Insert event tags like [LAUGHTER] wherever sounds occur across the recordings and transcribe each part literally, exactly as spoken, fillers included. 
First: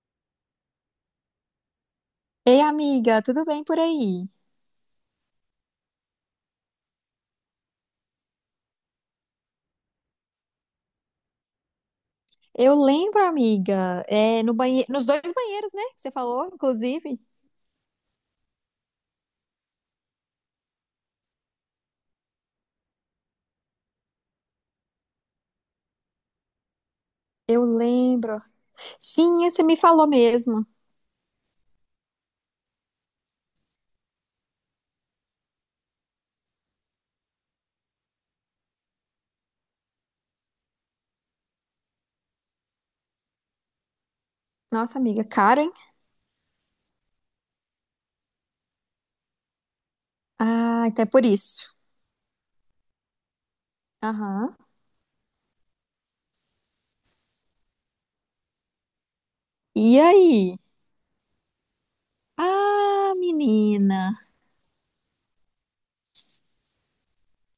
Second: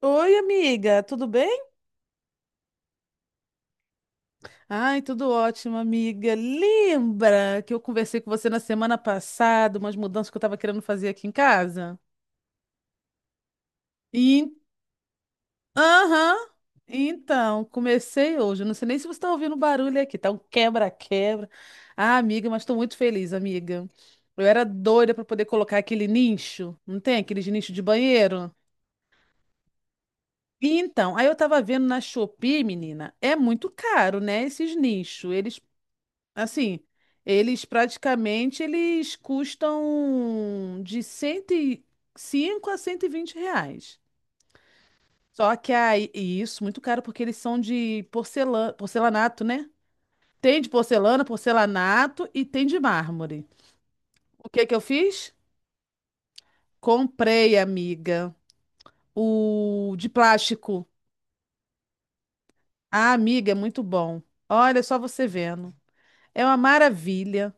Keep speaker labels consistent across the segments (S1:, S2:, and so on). S1: Oi, amiga, tudo bem?
S2: Ei, amiga, tudo bem por aí?
S1: Ai, tudo ótimo, amiga. Lembra que eu conversei com você na semana passada, umas mudanças que eu estava querendo fazer aqui em casa?
S2: Eu lembro, amiga, é,
S1: E,
S2: no banhe... nos dois banheiros, né? Que você
S1: aham,
S2: falou, inclusive.
S1: então, comecei hoje. Eu não sei nem se você está ouvindo barulho aqui, tá um quebra-quebra. Ah, amiga, mas estou muito feliz, amiga. Eu era doida para poder colocar aquele nicho, não tem? Aqueles
S2: Eu
S1: nicho de
S2: lembro.
S1: banheiro?
S2: Sim, você me falou mesmo.
S1: Então, aí eu tava vendo na Shopee, menina, é muito caro, né? Esses nichos. Eles Assim, eles praticamente eles custam de cento e cinco a cento e vinte reais.
S2: Nossa, amiga,
S1: Só
S2: caro, hein?
S1: que aí, e isso, muito caro, porque eles são de porcelana, porcelanato, né? Tem de
S2: Ah, até
S1: porcelana,
S2: por isso.
S1: porcelanato e tem de mármore. O
S2: Aham.
S1: que que eu fiz? Comprei, amiga, o
S2: E
S1: de
S2: aí?
S1: plástico. Ah,
S2: Ah,
S1: amiga, é muito
S2: menina.
S1: bom. Olha só você vendo. É uma maravilha.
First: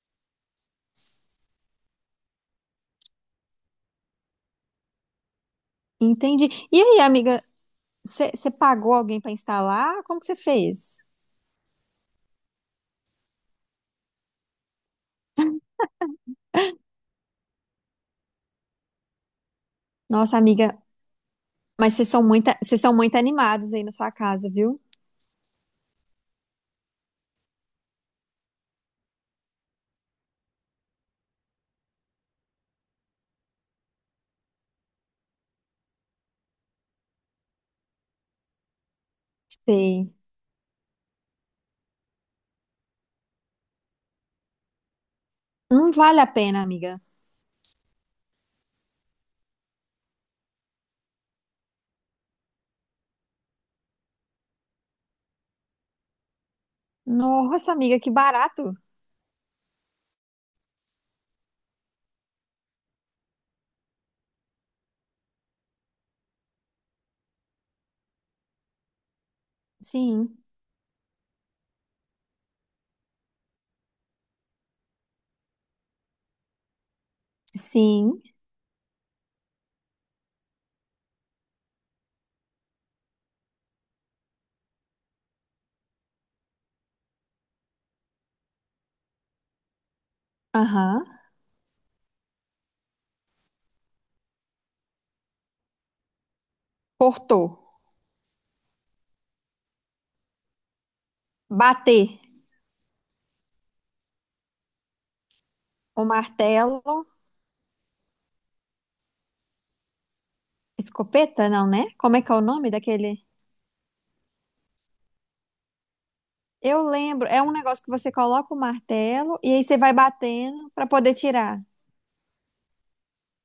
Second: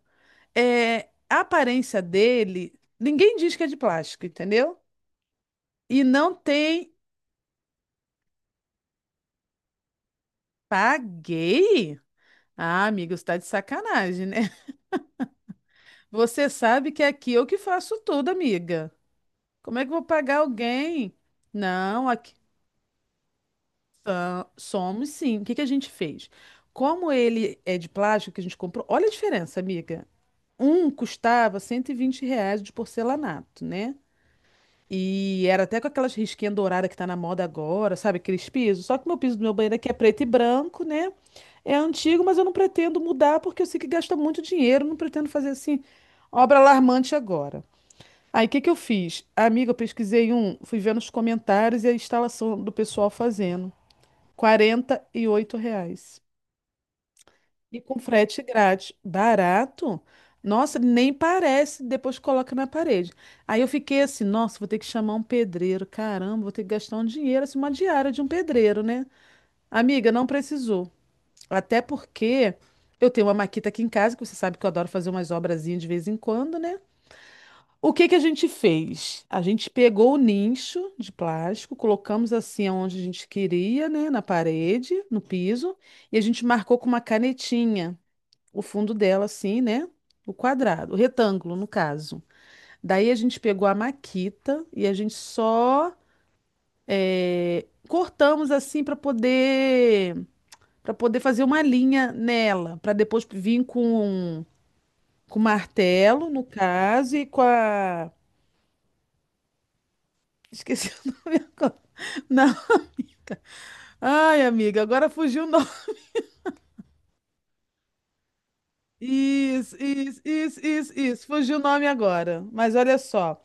S1: É, a aparência dele, ninguém diz que é de plástico, entendeu? E não
S2: Entendi. E
S1: tem.
S2: aí, amiga, você você pagou alguém para instalar? Como que você fez?
S1: Paguei? Ah, amiga, você tá de sacanagem, né? [LAUGHS] Você sabe que aqui eu que faço tudo, amiga. Como é que eu vou
S2: Nossa,
S1: pagar
S2: amiga,
S1: alguém?
S2: mas
S1: Não,
S2: vocês são
S1: aqui
S2: muito, vocês são muito animados aí na sua
S1: ah,
S2: casa, viu?
S1: somos sim. O que que a gente fez? Como ele é de plástico que a gente comprou, olha a diferença, amiga. Um custava cento e vinte reais de porcelanato, né? E era até com aquelas risquinhas douradas que tá na moda agora, sabe? Aqueles pisos. Só que o meu piso do meu banheiro aqui é
S2: Sei.
S1: preto e branco, né? É antigo, mas eu não pretendo mudar porque eu sei que gasta muito dinheiro, não pretendo fazer assim
S2: Não vale a
S1: obra
S2: pena, amiga.
S1: alarmante agora. Aí o que que eu fiz? Amiga, eu pesquisei um, fui vendo os comentários e a instalação do pessoal fazendo. Quarenta e oito reais.
S2: Nossa,
S1: E com
S2: amiga, que
S1: frete
S2: barato.
S1: grátis. Barato? Nossa, nem parece, depois coloca na parede. Aí eu fiquei assim, nossa, vou ter que chamar um pedreiro. Caramba, vou ter que gastar um dinheiro, assim, uma diária de um pedreiro, né? Amiga, não
S2: Sim,
S1: precisou. Até porque eu tenho uma maquita aqui em casa, que você sabe que eu adoro fazer umas obrazinhas de vez em quando, né? O que
S2: sim,
S1: que a gente fez? A gente pegou o nicho de plástico, colocamos assim onde a gente queria, né? Na parede, no piso, e a gente marcou com uma canetinha o fundo dela, assim, né? O quadrado, o
S2: aham.
S1: retângulo, no caso. Daí a gente pegou a maquita e a gente só
S2: Portou,
S1: é, cortamos assim para poder para poder fazer uma
S2: bater,
S1: linha nela, para depois vir com um Com
S2: o
S1: martelo, no
S2: martelo,
S1: caso, e com a. [LAUGHS] Esqueci o nome
S2: escopeta, não,
S1: agora.
S2: né? Como é que é o
S1: Não.
S2: nome daquele?
S1: Ai, amiga, agora fugiu o nome.
S2: Eu lembro, é um negócio que você coloca o martelo e aí
S1: Isso,
S2: você vai
S1: isso, isso,
S2: batendo pra
S1: isso,
S2: poder
S1: isso. Fugiu o
S2: tirar.
S1: nome agora. Mas olha só.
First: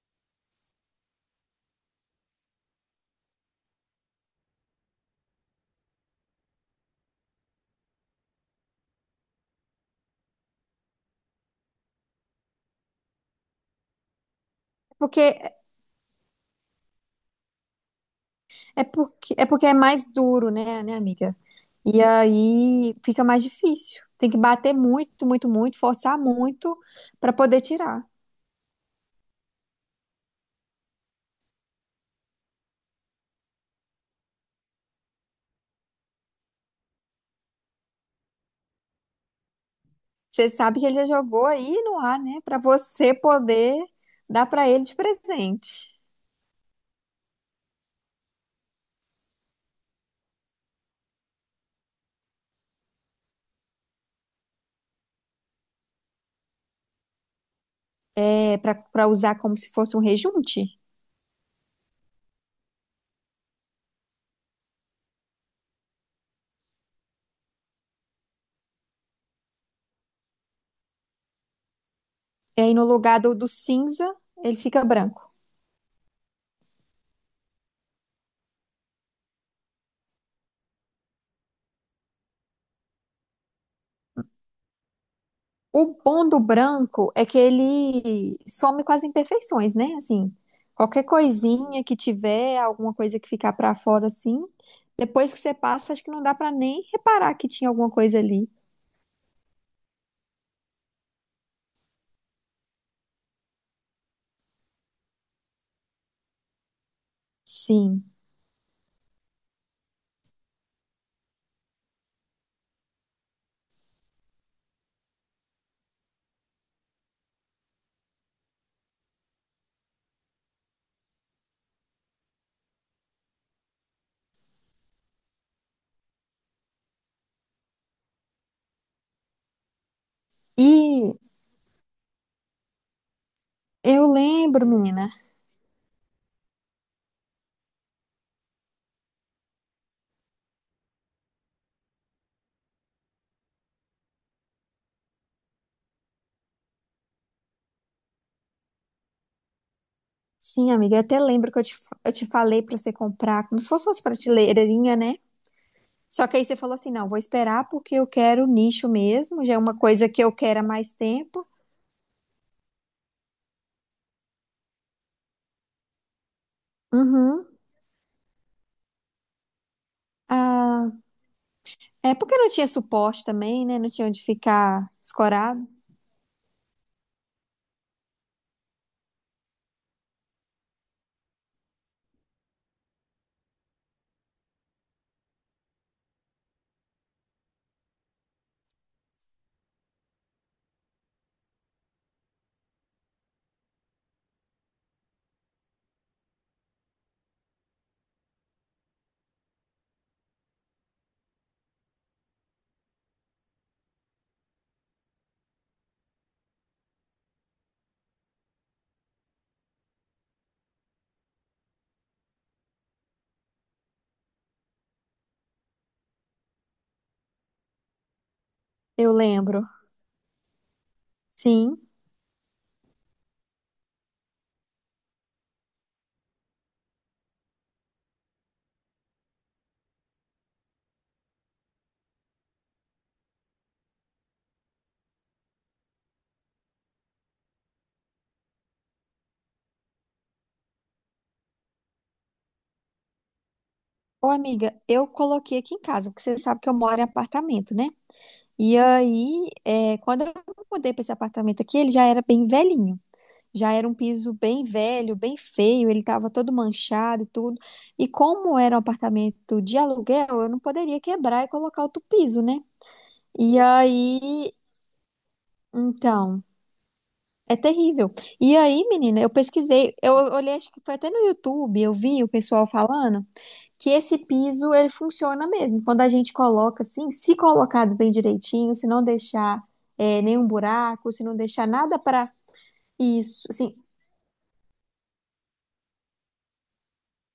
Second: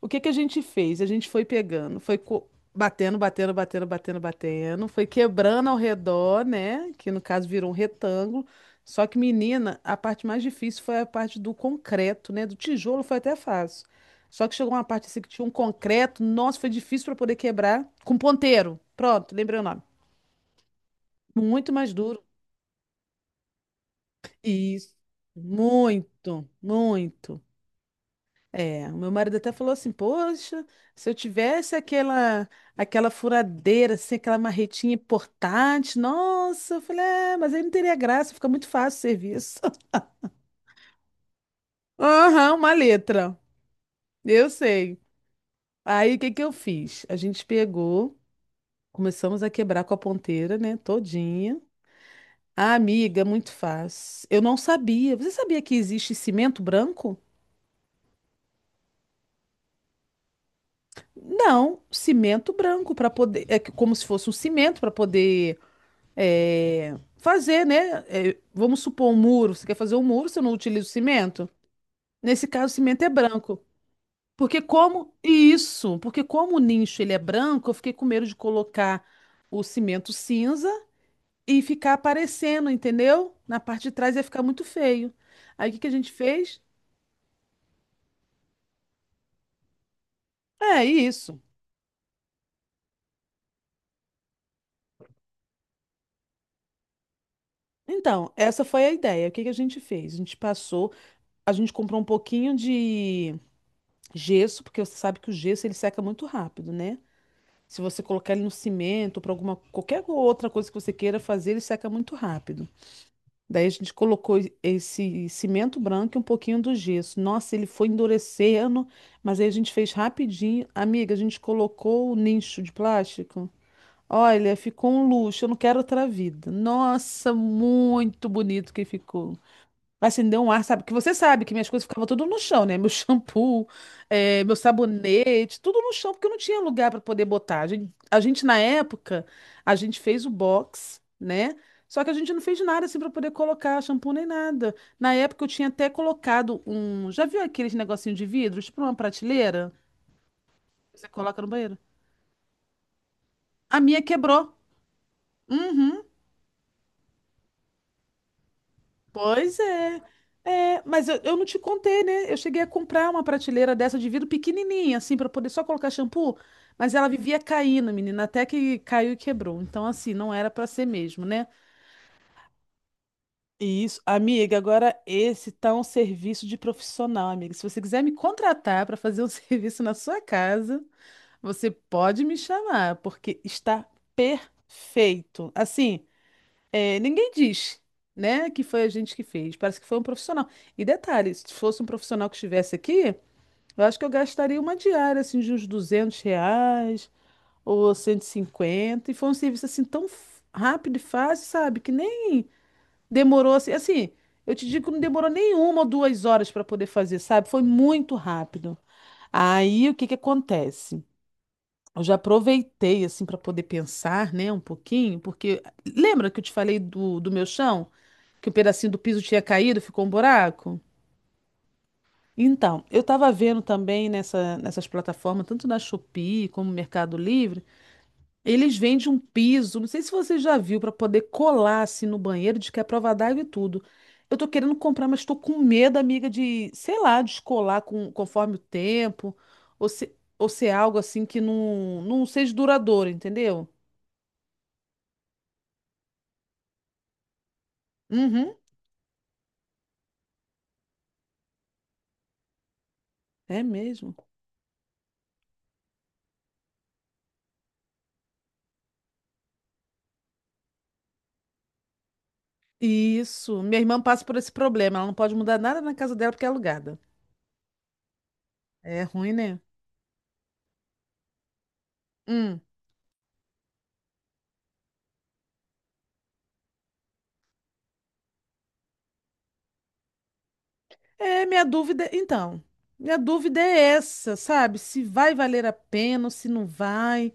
S1: O que que a gente fez? A gente foi pegando, foi co- batendo, batendo, batendo, batendo, batendo, foi quebrando ao redor, né? Que no caso virou um retângulo. Só que, menina, a parte mais difícil foi a parte do concreto, né? Do tijolo foi até fácil. Só que chegou uma parte assim que
S2: Porque
S1: tinha um concreto, nossa, foi difícil para poder quebrar com ponteiro.
S2: é
S1: Pronto,
S2: porque é
S1: lembrei o
S2: porque é
S1: nome.
S2: mais duro, né, né, amiga?
S1: Muito mais
S2: E
S1: duro.
S2: aí fica mais difícil. Tem que bater
S1: Isso.
S2: muito, muito, muito, forçar
S1: Muito,
S2: muito pra
S1: muito.
S2: poder tirar.
S1: É, o meu marido até falou assim, poxa, se eu tivesse aquela aquela furadeira, assim, aquela marretinha portátil, nossa, eu falei, é, mas aí não teria graça, fica muito fácil o serviço.
S2: Você sabe que ele já jogou aí
S1: [LAUGHS]
S2: no ar, né?
S1: Aham,
S2: Pra
S1: uma
S2: você
S1: letra,
S2: poder dar
S1: eu
S2: pra ele de
S1: sei.
S2: presente.
S1: Aí o que que eu fiz? A gente pegou, começamos a quebrar com a ponteira, né, todinha. Ah, amiga, muito fácil. Eu não sabia. Você sabia que existe cimento branco?
S2: É, para usar como se fosse um rejunte.
S1: Não, cimento branco para poder, é que- como se fosse um cimento para poder é, fazer, né? é, vamos supor um muro. Você quer fazer um muro, você não utiliza o cimento? Nesse
S2: É, e
S1: caso, o
S2: aí no
S1: cimento é
S2: lugar do, do
S1: branco.
S2: cinza, ele
S1: Porque
S2: fica
S1: como
S2: branco.
S1: isso, porque como o nicho ele é branco, eu fiquei com medo de colocar o cimento cinza e ficar aparecendo, entendeu? Na parte de trás ia ficar muito feio. Aí o que que a
S2: O
S1: gente
S2: bom do
S1: fez?
S2: branco é que ele some com as imperfeições, né? Assim,
S1: É
S2: qualquer
S1: isso.
S2: coisinha que tiver, alguma coisa que ficar para fora assim, depois que você passa, acho que não dá para nem reparar que tinha alguma coisa
S1: Então,
S2: ali.
S1: essa foi a ideia. O que que a gente fez? A gente passou, a gente comprou um pouquinho de gesso, porque você sabe que o gesso ele seca muito rápido, né? Se você
S2: Sim.
S1: colocar ele no cimento, para alguma qualquer outra coisa que você queira fazer, ele seca muito rápido. Daí a gente colocou e- esse cimento branco e um pouquinho do gesso. Nossa, ele foi endurecendo, mas aí a gente fez rapidinho. Amiga, a gente colocou o nicho de plástico. Olha, ficou um luxo. Eu não quero outra vida. Nossa, muito bonito que ficou. Acendeu um ar, sabe? Que você
S2: E
S1: sabe que minhas coisas ficavam tudo no chão, né? Meu [LAUGHS] shampoo,
S2: eu
S1: eh, meu
S2: lembro, menina.
S1: sabonete, tudo no chão, porque eu não tinha lugar para poder botar. A gen- a gente, na época, a gente fez o box, né? Só que a gente não fez nada assim para poder colocar shampoo nem nada. Na época eu tinha até colocado um. Já viu aqueles negocinho de vidro, tipo uma prateleira?
S2: Sim, amiga,
S1: Que
S2: eu
S1: você
S2: até
S1: coloca no
S2: lembro que eu
S1: banheiro?
S2: te, eu te falei para você comprar como se
S1: A
S2: fosse
S1: minha
S2: umas
S1: quebrou.
S2: prateleirinhas, né?
S1: Uhum.
S2: Só que aí você falou assim, não, vou esperar porque eu quero nicho mesmo, já
S1: Pois
S2: é uma
S1: é.
S2: coisa que eu quero há
S1: É,
S2: mais
S1: mas eu, eu não
S2: tempo.
S1: te contei, né? Eu cheguei a comprar uma prateleira dessa de vidro pequenininha, assim, para poder só colocar shampoo, mas ela vivia
S2: Uhum.
S1: caindo, menina, até que caiu e quebrou. Então, assim, não era para ser
S2: Ah,
S1: mesmo, né?
S2: é porque não tinha suporte também, né?
S1: E
S2: Não
S1: isso,
S2: tinha onde
S1: amiga,
S2: ficar
S1: agora esse
S2: escorado.
S1: tá um serviço de profissional, amiga. Se você quiser me contratar para fazer um [LAUGHS] serviço na sua casa, você pode me chamar, porque está perfeito. Assim, é, ninguém diz, né, que foi a gente que fez. Parece que foi um profissional. E detalhe, se fosse um profissional que estivesse aqui, eu acho que eu gastaria uma diária, assim, de uns duzentos reais ou cento e cinquenta. E cinquenta. E foi um serviço, assim, tão f- rápido e fácil, sabe? Que nem demorou, assim, assim, eu te digo que não demorou nem uma ou duas horas para poder fazer, sabe? Foi muito rápido. Aí, o que que acontece? Eu já aproveitei, assim, para poder pensar, né, um pouquinho, porque lembra que eu te falei do, do meu chão? Que o pedacinho do
S2: Eu
S1: piso tinha
S2: lembro.
S1: caído, ficou um buraco.
S2: Sim.
S1: Então, eu estava vendo também nessa, nessas plataformas, tanto na Shopee como no Mercado Livre, eles vendem um piso, não sei se você já viu, para poder colar assim no banheiro, de que é prova d'água e tudo. Eu tô querendo comprar, mas estou com medo, amiga, de, sei lá, descolar com, conforme o tempo, ou se, ou ser algo assim que não, não seja duradouro, entendeu?
S2: Ô, amiga, eu coloquei aqui em casa, porque você sabe que eu moro em apartamento, né?
S1: Uhum,
S2: E aí, é, quando eu mudei para esse apartamento aqui, ele já era bem velhinho.
S1: é
S2: Já era um
S1: mesmo.
S2: piso bem velho, bem feio, ele estava todo manchado e tudo. E como era um apartamento de aluguel, eu não poderia quebrar e colocar outro piso, né? E
S1: Isso. Minha irmã passa por
S2: aí,
S1: esse problema, ela não pode mudar nada na casa dela
S2: então,
S1: porque é alugada.
S2: é terrível. E aí,
S1: É
S2: menina, eu
S1: ruim, né?
S2: pesquisei, eu olhei, acho que foi até no YouTube, eu vi o
S1: Hum.
S2: pessoal falando que esse piso ele funciona mesmo. Quando a gente coloca assim, se colocado bem direitinho, se não deixar eh, nenhum buraco, se não
S1: É, minha
S2: deixar nada
S1: dúvida,
S2: para
S1: então, minha
S2: isso,
S1: dúvida
S2: assim,
S1: é essa, sabe? Se vai valer a pena ou se não vai.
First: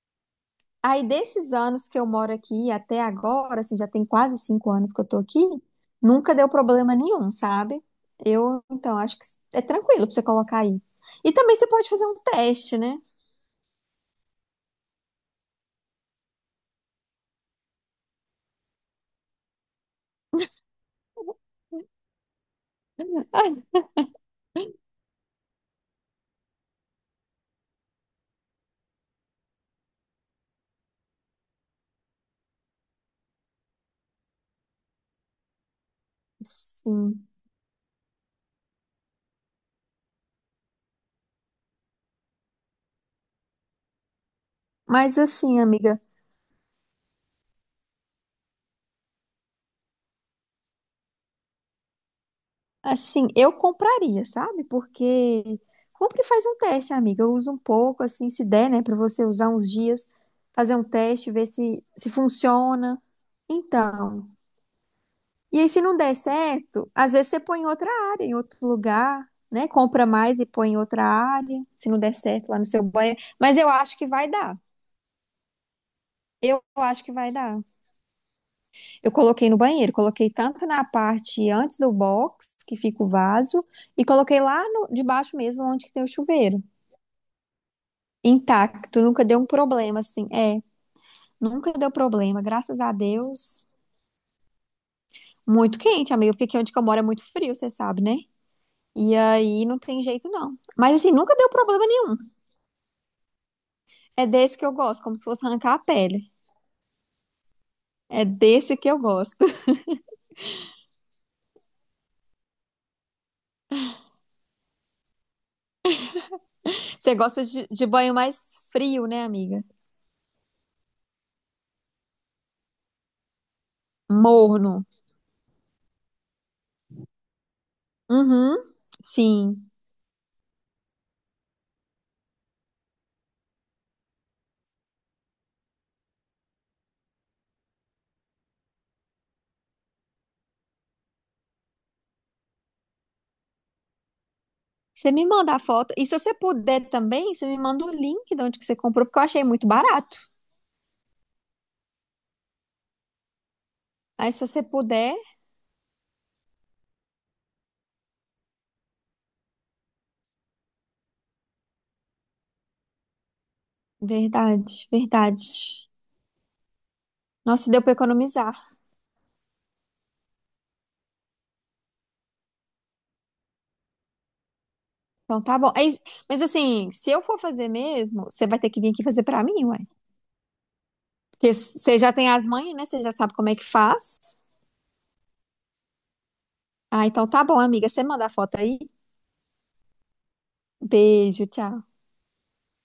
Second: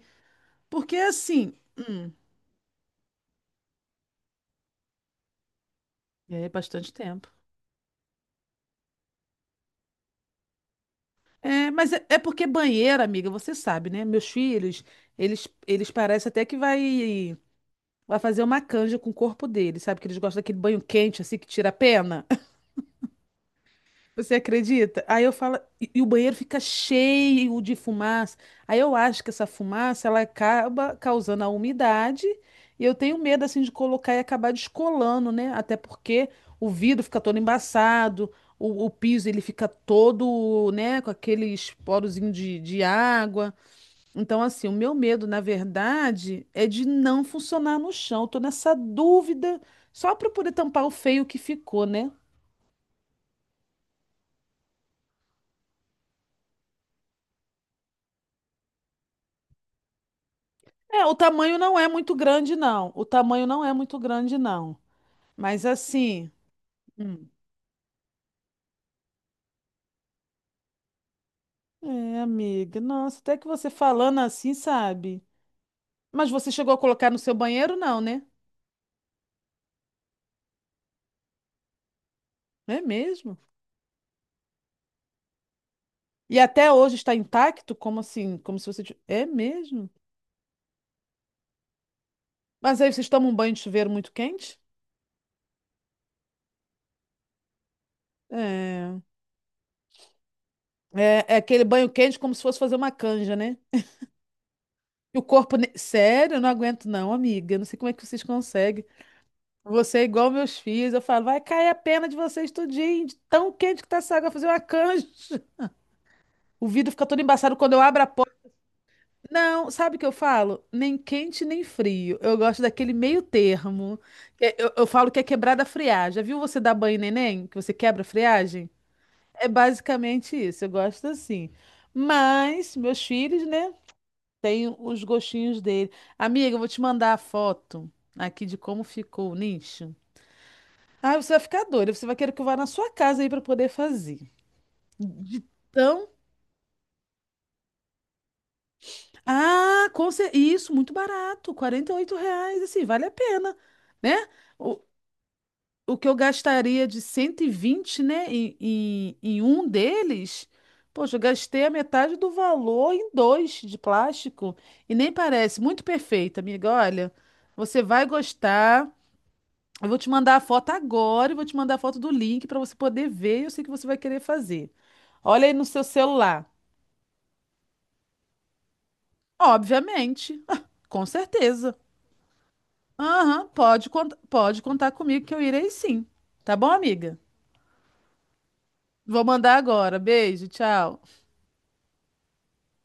S1: Porque
S2: aí,
S1: assim,
S2: desses anos que eu
S1: hum,
S2: moro aqui até agora, assim, já tem quase cinco anos que eu tô aqui, nunca
S1: é
S2: deu
S1: bastante
S2: problema
S1: tempo.
S2: nenhum, sabe? Eu, então, acho que é tranquilo pra você colocar aí. E também você
S1: É,
S2: pode
S1: mas é,
S2: fazer um
S1: é porque
S2: teste, né?
S1: banheiro, amiga, você sabe, né? Meus filhos, eles eles parecem até que vai vai fazer uma canja com o corpo deles, sabe? Que eles gostam daquele banho quente assim que tira a pena.
S2: Ai,
S1: Você acredita? Aí eu falo, e, e o banheiro fica cheio de fumaça. Aí eu acho que essa fumaça ela acaba causando a umidade e eu tenho medo assim de colocar e acabar descolando, né? Até porque o vidro fica
S2: sim.
S1: todo embaçado, o, o piso ele fica todo, né, com aqueles porozinhos de, de água. Então, assim, o meu
S2: Mas
S1: medo, na
S2: assim, amiga,
S1: verdade, é de não funcionar no chão. Eu tô nessa dúvida só para poder tampar o feio que ficou, né?
S2: assim, eu compraria, sabe? Porque compra e faz um teste, amiga. Usa um pouco, assim, se der, né, pra você usar uns dias, fazer um
S1: É, o
S2: teste, ver
S1: tamanho não
S2: se,
S1: é
S2: se
S1: muito grande, não.
S2: funciona.
S1: O tamanho não é muito
S2: Então.
S1: grande, não.
S2: E
S1: Mas
S2: aí, se não der
S1: assim.
S2: certo, às
S1: Hum,
S2: vezes você põe em outra área, em outro lugar, né? Compra mais e põe em outra área, se não der
S1: é,
S2: certo lá no
S1: amiga.
S2: seu
S1: Nossa,
S2: banheiro.
S1: até que
S2: Mas eu
S1: você
S2: acho que
S1: falando
S2: vai
S1: assim,
S2: dar.
S1: sabe? Mas você
S2: Eu
S1: chegou a
S2: acho
S1: colocar
S2: que
S1: no
S2: vai
S1: seu
S2: dar.
S1: banheiro, não, né?
S2: Eu coloquei no banheiro, coloquei tanto na parte antes do box, que
S1: É
S2: fica o
S1: mesmo?
S2: vaso, e coloquei lá no, debaixo mesmo, onde que tem o
S1: E
S2: chuveiro.
S1: até hoje está intacto? Como assim? Como se você. ti-
S2: Intacto, nunca
S1: É
S2: deu um
S1: mesmo?
S2: problema, assim. É, nunca deu problema, graças
S1: Mas aí
S2: a
S1: vocês tomam um banho de
S2: Deus.
S1: chuveiro muito quente?
S2: Muito quente, amigo, porque aqui onde que eu moro é muito frio, você sabe, né?
S1: É.
S2: E aí não tem jeito, não. Mas assim,
S1: É,
S2: nunca
S1: é
S2: deu
S1: aquele
S2: problema.
S1: banho quente como se fosse fazer uma canja, né?
S2: É desse que eu gosto, como
S1: E o
S2: se fosse
S1: corpo. ne-
S2: arrancar a pele.
S1: Sério, eu não aguento, não, amiga. Eu não sei como é que vocês
S2: É desse
S1: conseguem.
S2: que eu gosto.
S1: Você é igual meus filhos. Eu falo, vai cair a pena de vocês tudinho, de tão quente que tá essa água, fazer uma canja. [LAUGHS] O vidro
S2: [LAUGHS]
S1: fica
S2: Você
S1: todo
S2: gosta
S1: embaçado
S2: de,
S1: quando eu
S2: de
S1: abro a
S2: banho
S1: porta.
S2: mais frio, né, amiga?
S1: Não, sabe o que eu falo? Nem quente, nem frio. Eu gosto daquele meio termo. É, Eu,
S2: Morno.
S1: eu falo que é quebrada a friagem. Já viu você dar banho em neném? Que você quebra a
S2: Uhum,
S1: friagem? É
S2: sim.
S1: basicamente isso. Eu gosto assim. Mas, meus filhos, né? Tem os gostinhos dele. Amiga, eu vou te mandar a foto aqui de como ficou o nicho. Ah, você vai ficar doida. Você vai querer que eu vá na sua casa aí para poder fazer.
S2: Você me
S1: De
S2: manda a foto. E
S1: tão.
S2: se você puder também, você me manda o link de onde que você comprou, porque eu achei muito
S1: Ah, com cer-
S2: barato.
S1: isso, muito barato. Quarenta e oito reais, assim, vale a pena, né?
S2: Aí, se você
S1: O,
S2: puder.
S1: o que eu gastaria de cento e vinte, né, em, em, em um deles, poxa, eu gastei a metade do valor em dois de plástico.
S2: Verdade,
S1: E nem parece. Muito
S2: verdade.
S1: perfeito, amiga. Olha,
S2: Nossa,
S1: você
S2: deu pra
S1: vai
S2: economizar.
S1: gostar. Eu vou te mandar a foto agora, eu vou te mandar a foto do link para você poder ver. Eu sei que você vai querer fazer.
S2: Então
S1: Olha aí
S2: tá
S1: no
S2: bom.
S1: seu
S2: Aí, mas
S1: celular.
S2: assim, se eu for fazer mesmo, você vai ter que vir aqui fazer pra mim, ué.
S1: Obviamente, [LAUGHS] com
S2: Porque
S1: certeza.
S2: você já tem as manhas, né? Você já sabe
S1: Aham,
S2: como é que
S1: pode, cont-
S2: faz.
S1: pode contar comigo que eu irei sim. Tá bom,
S2: Ah,
S1: amiga?
S2: então tá bom, amiga. Você manda a foto aí.
S1: Vou mandar agora. Beijo, tchau.
S2: Beijo, tchau.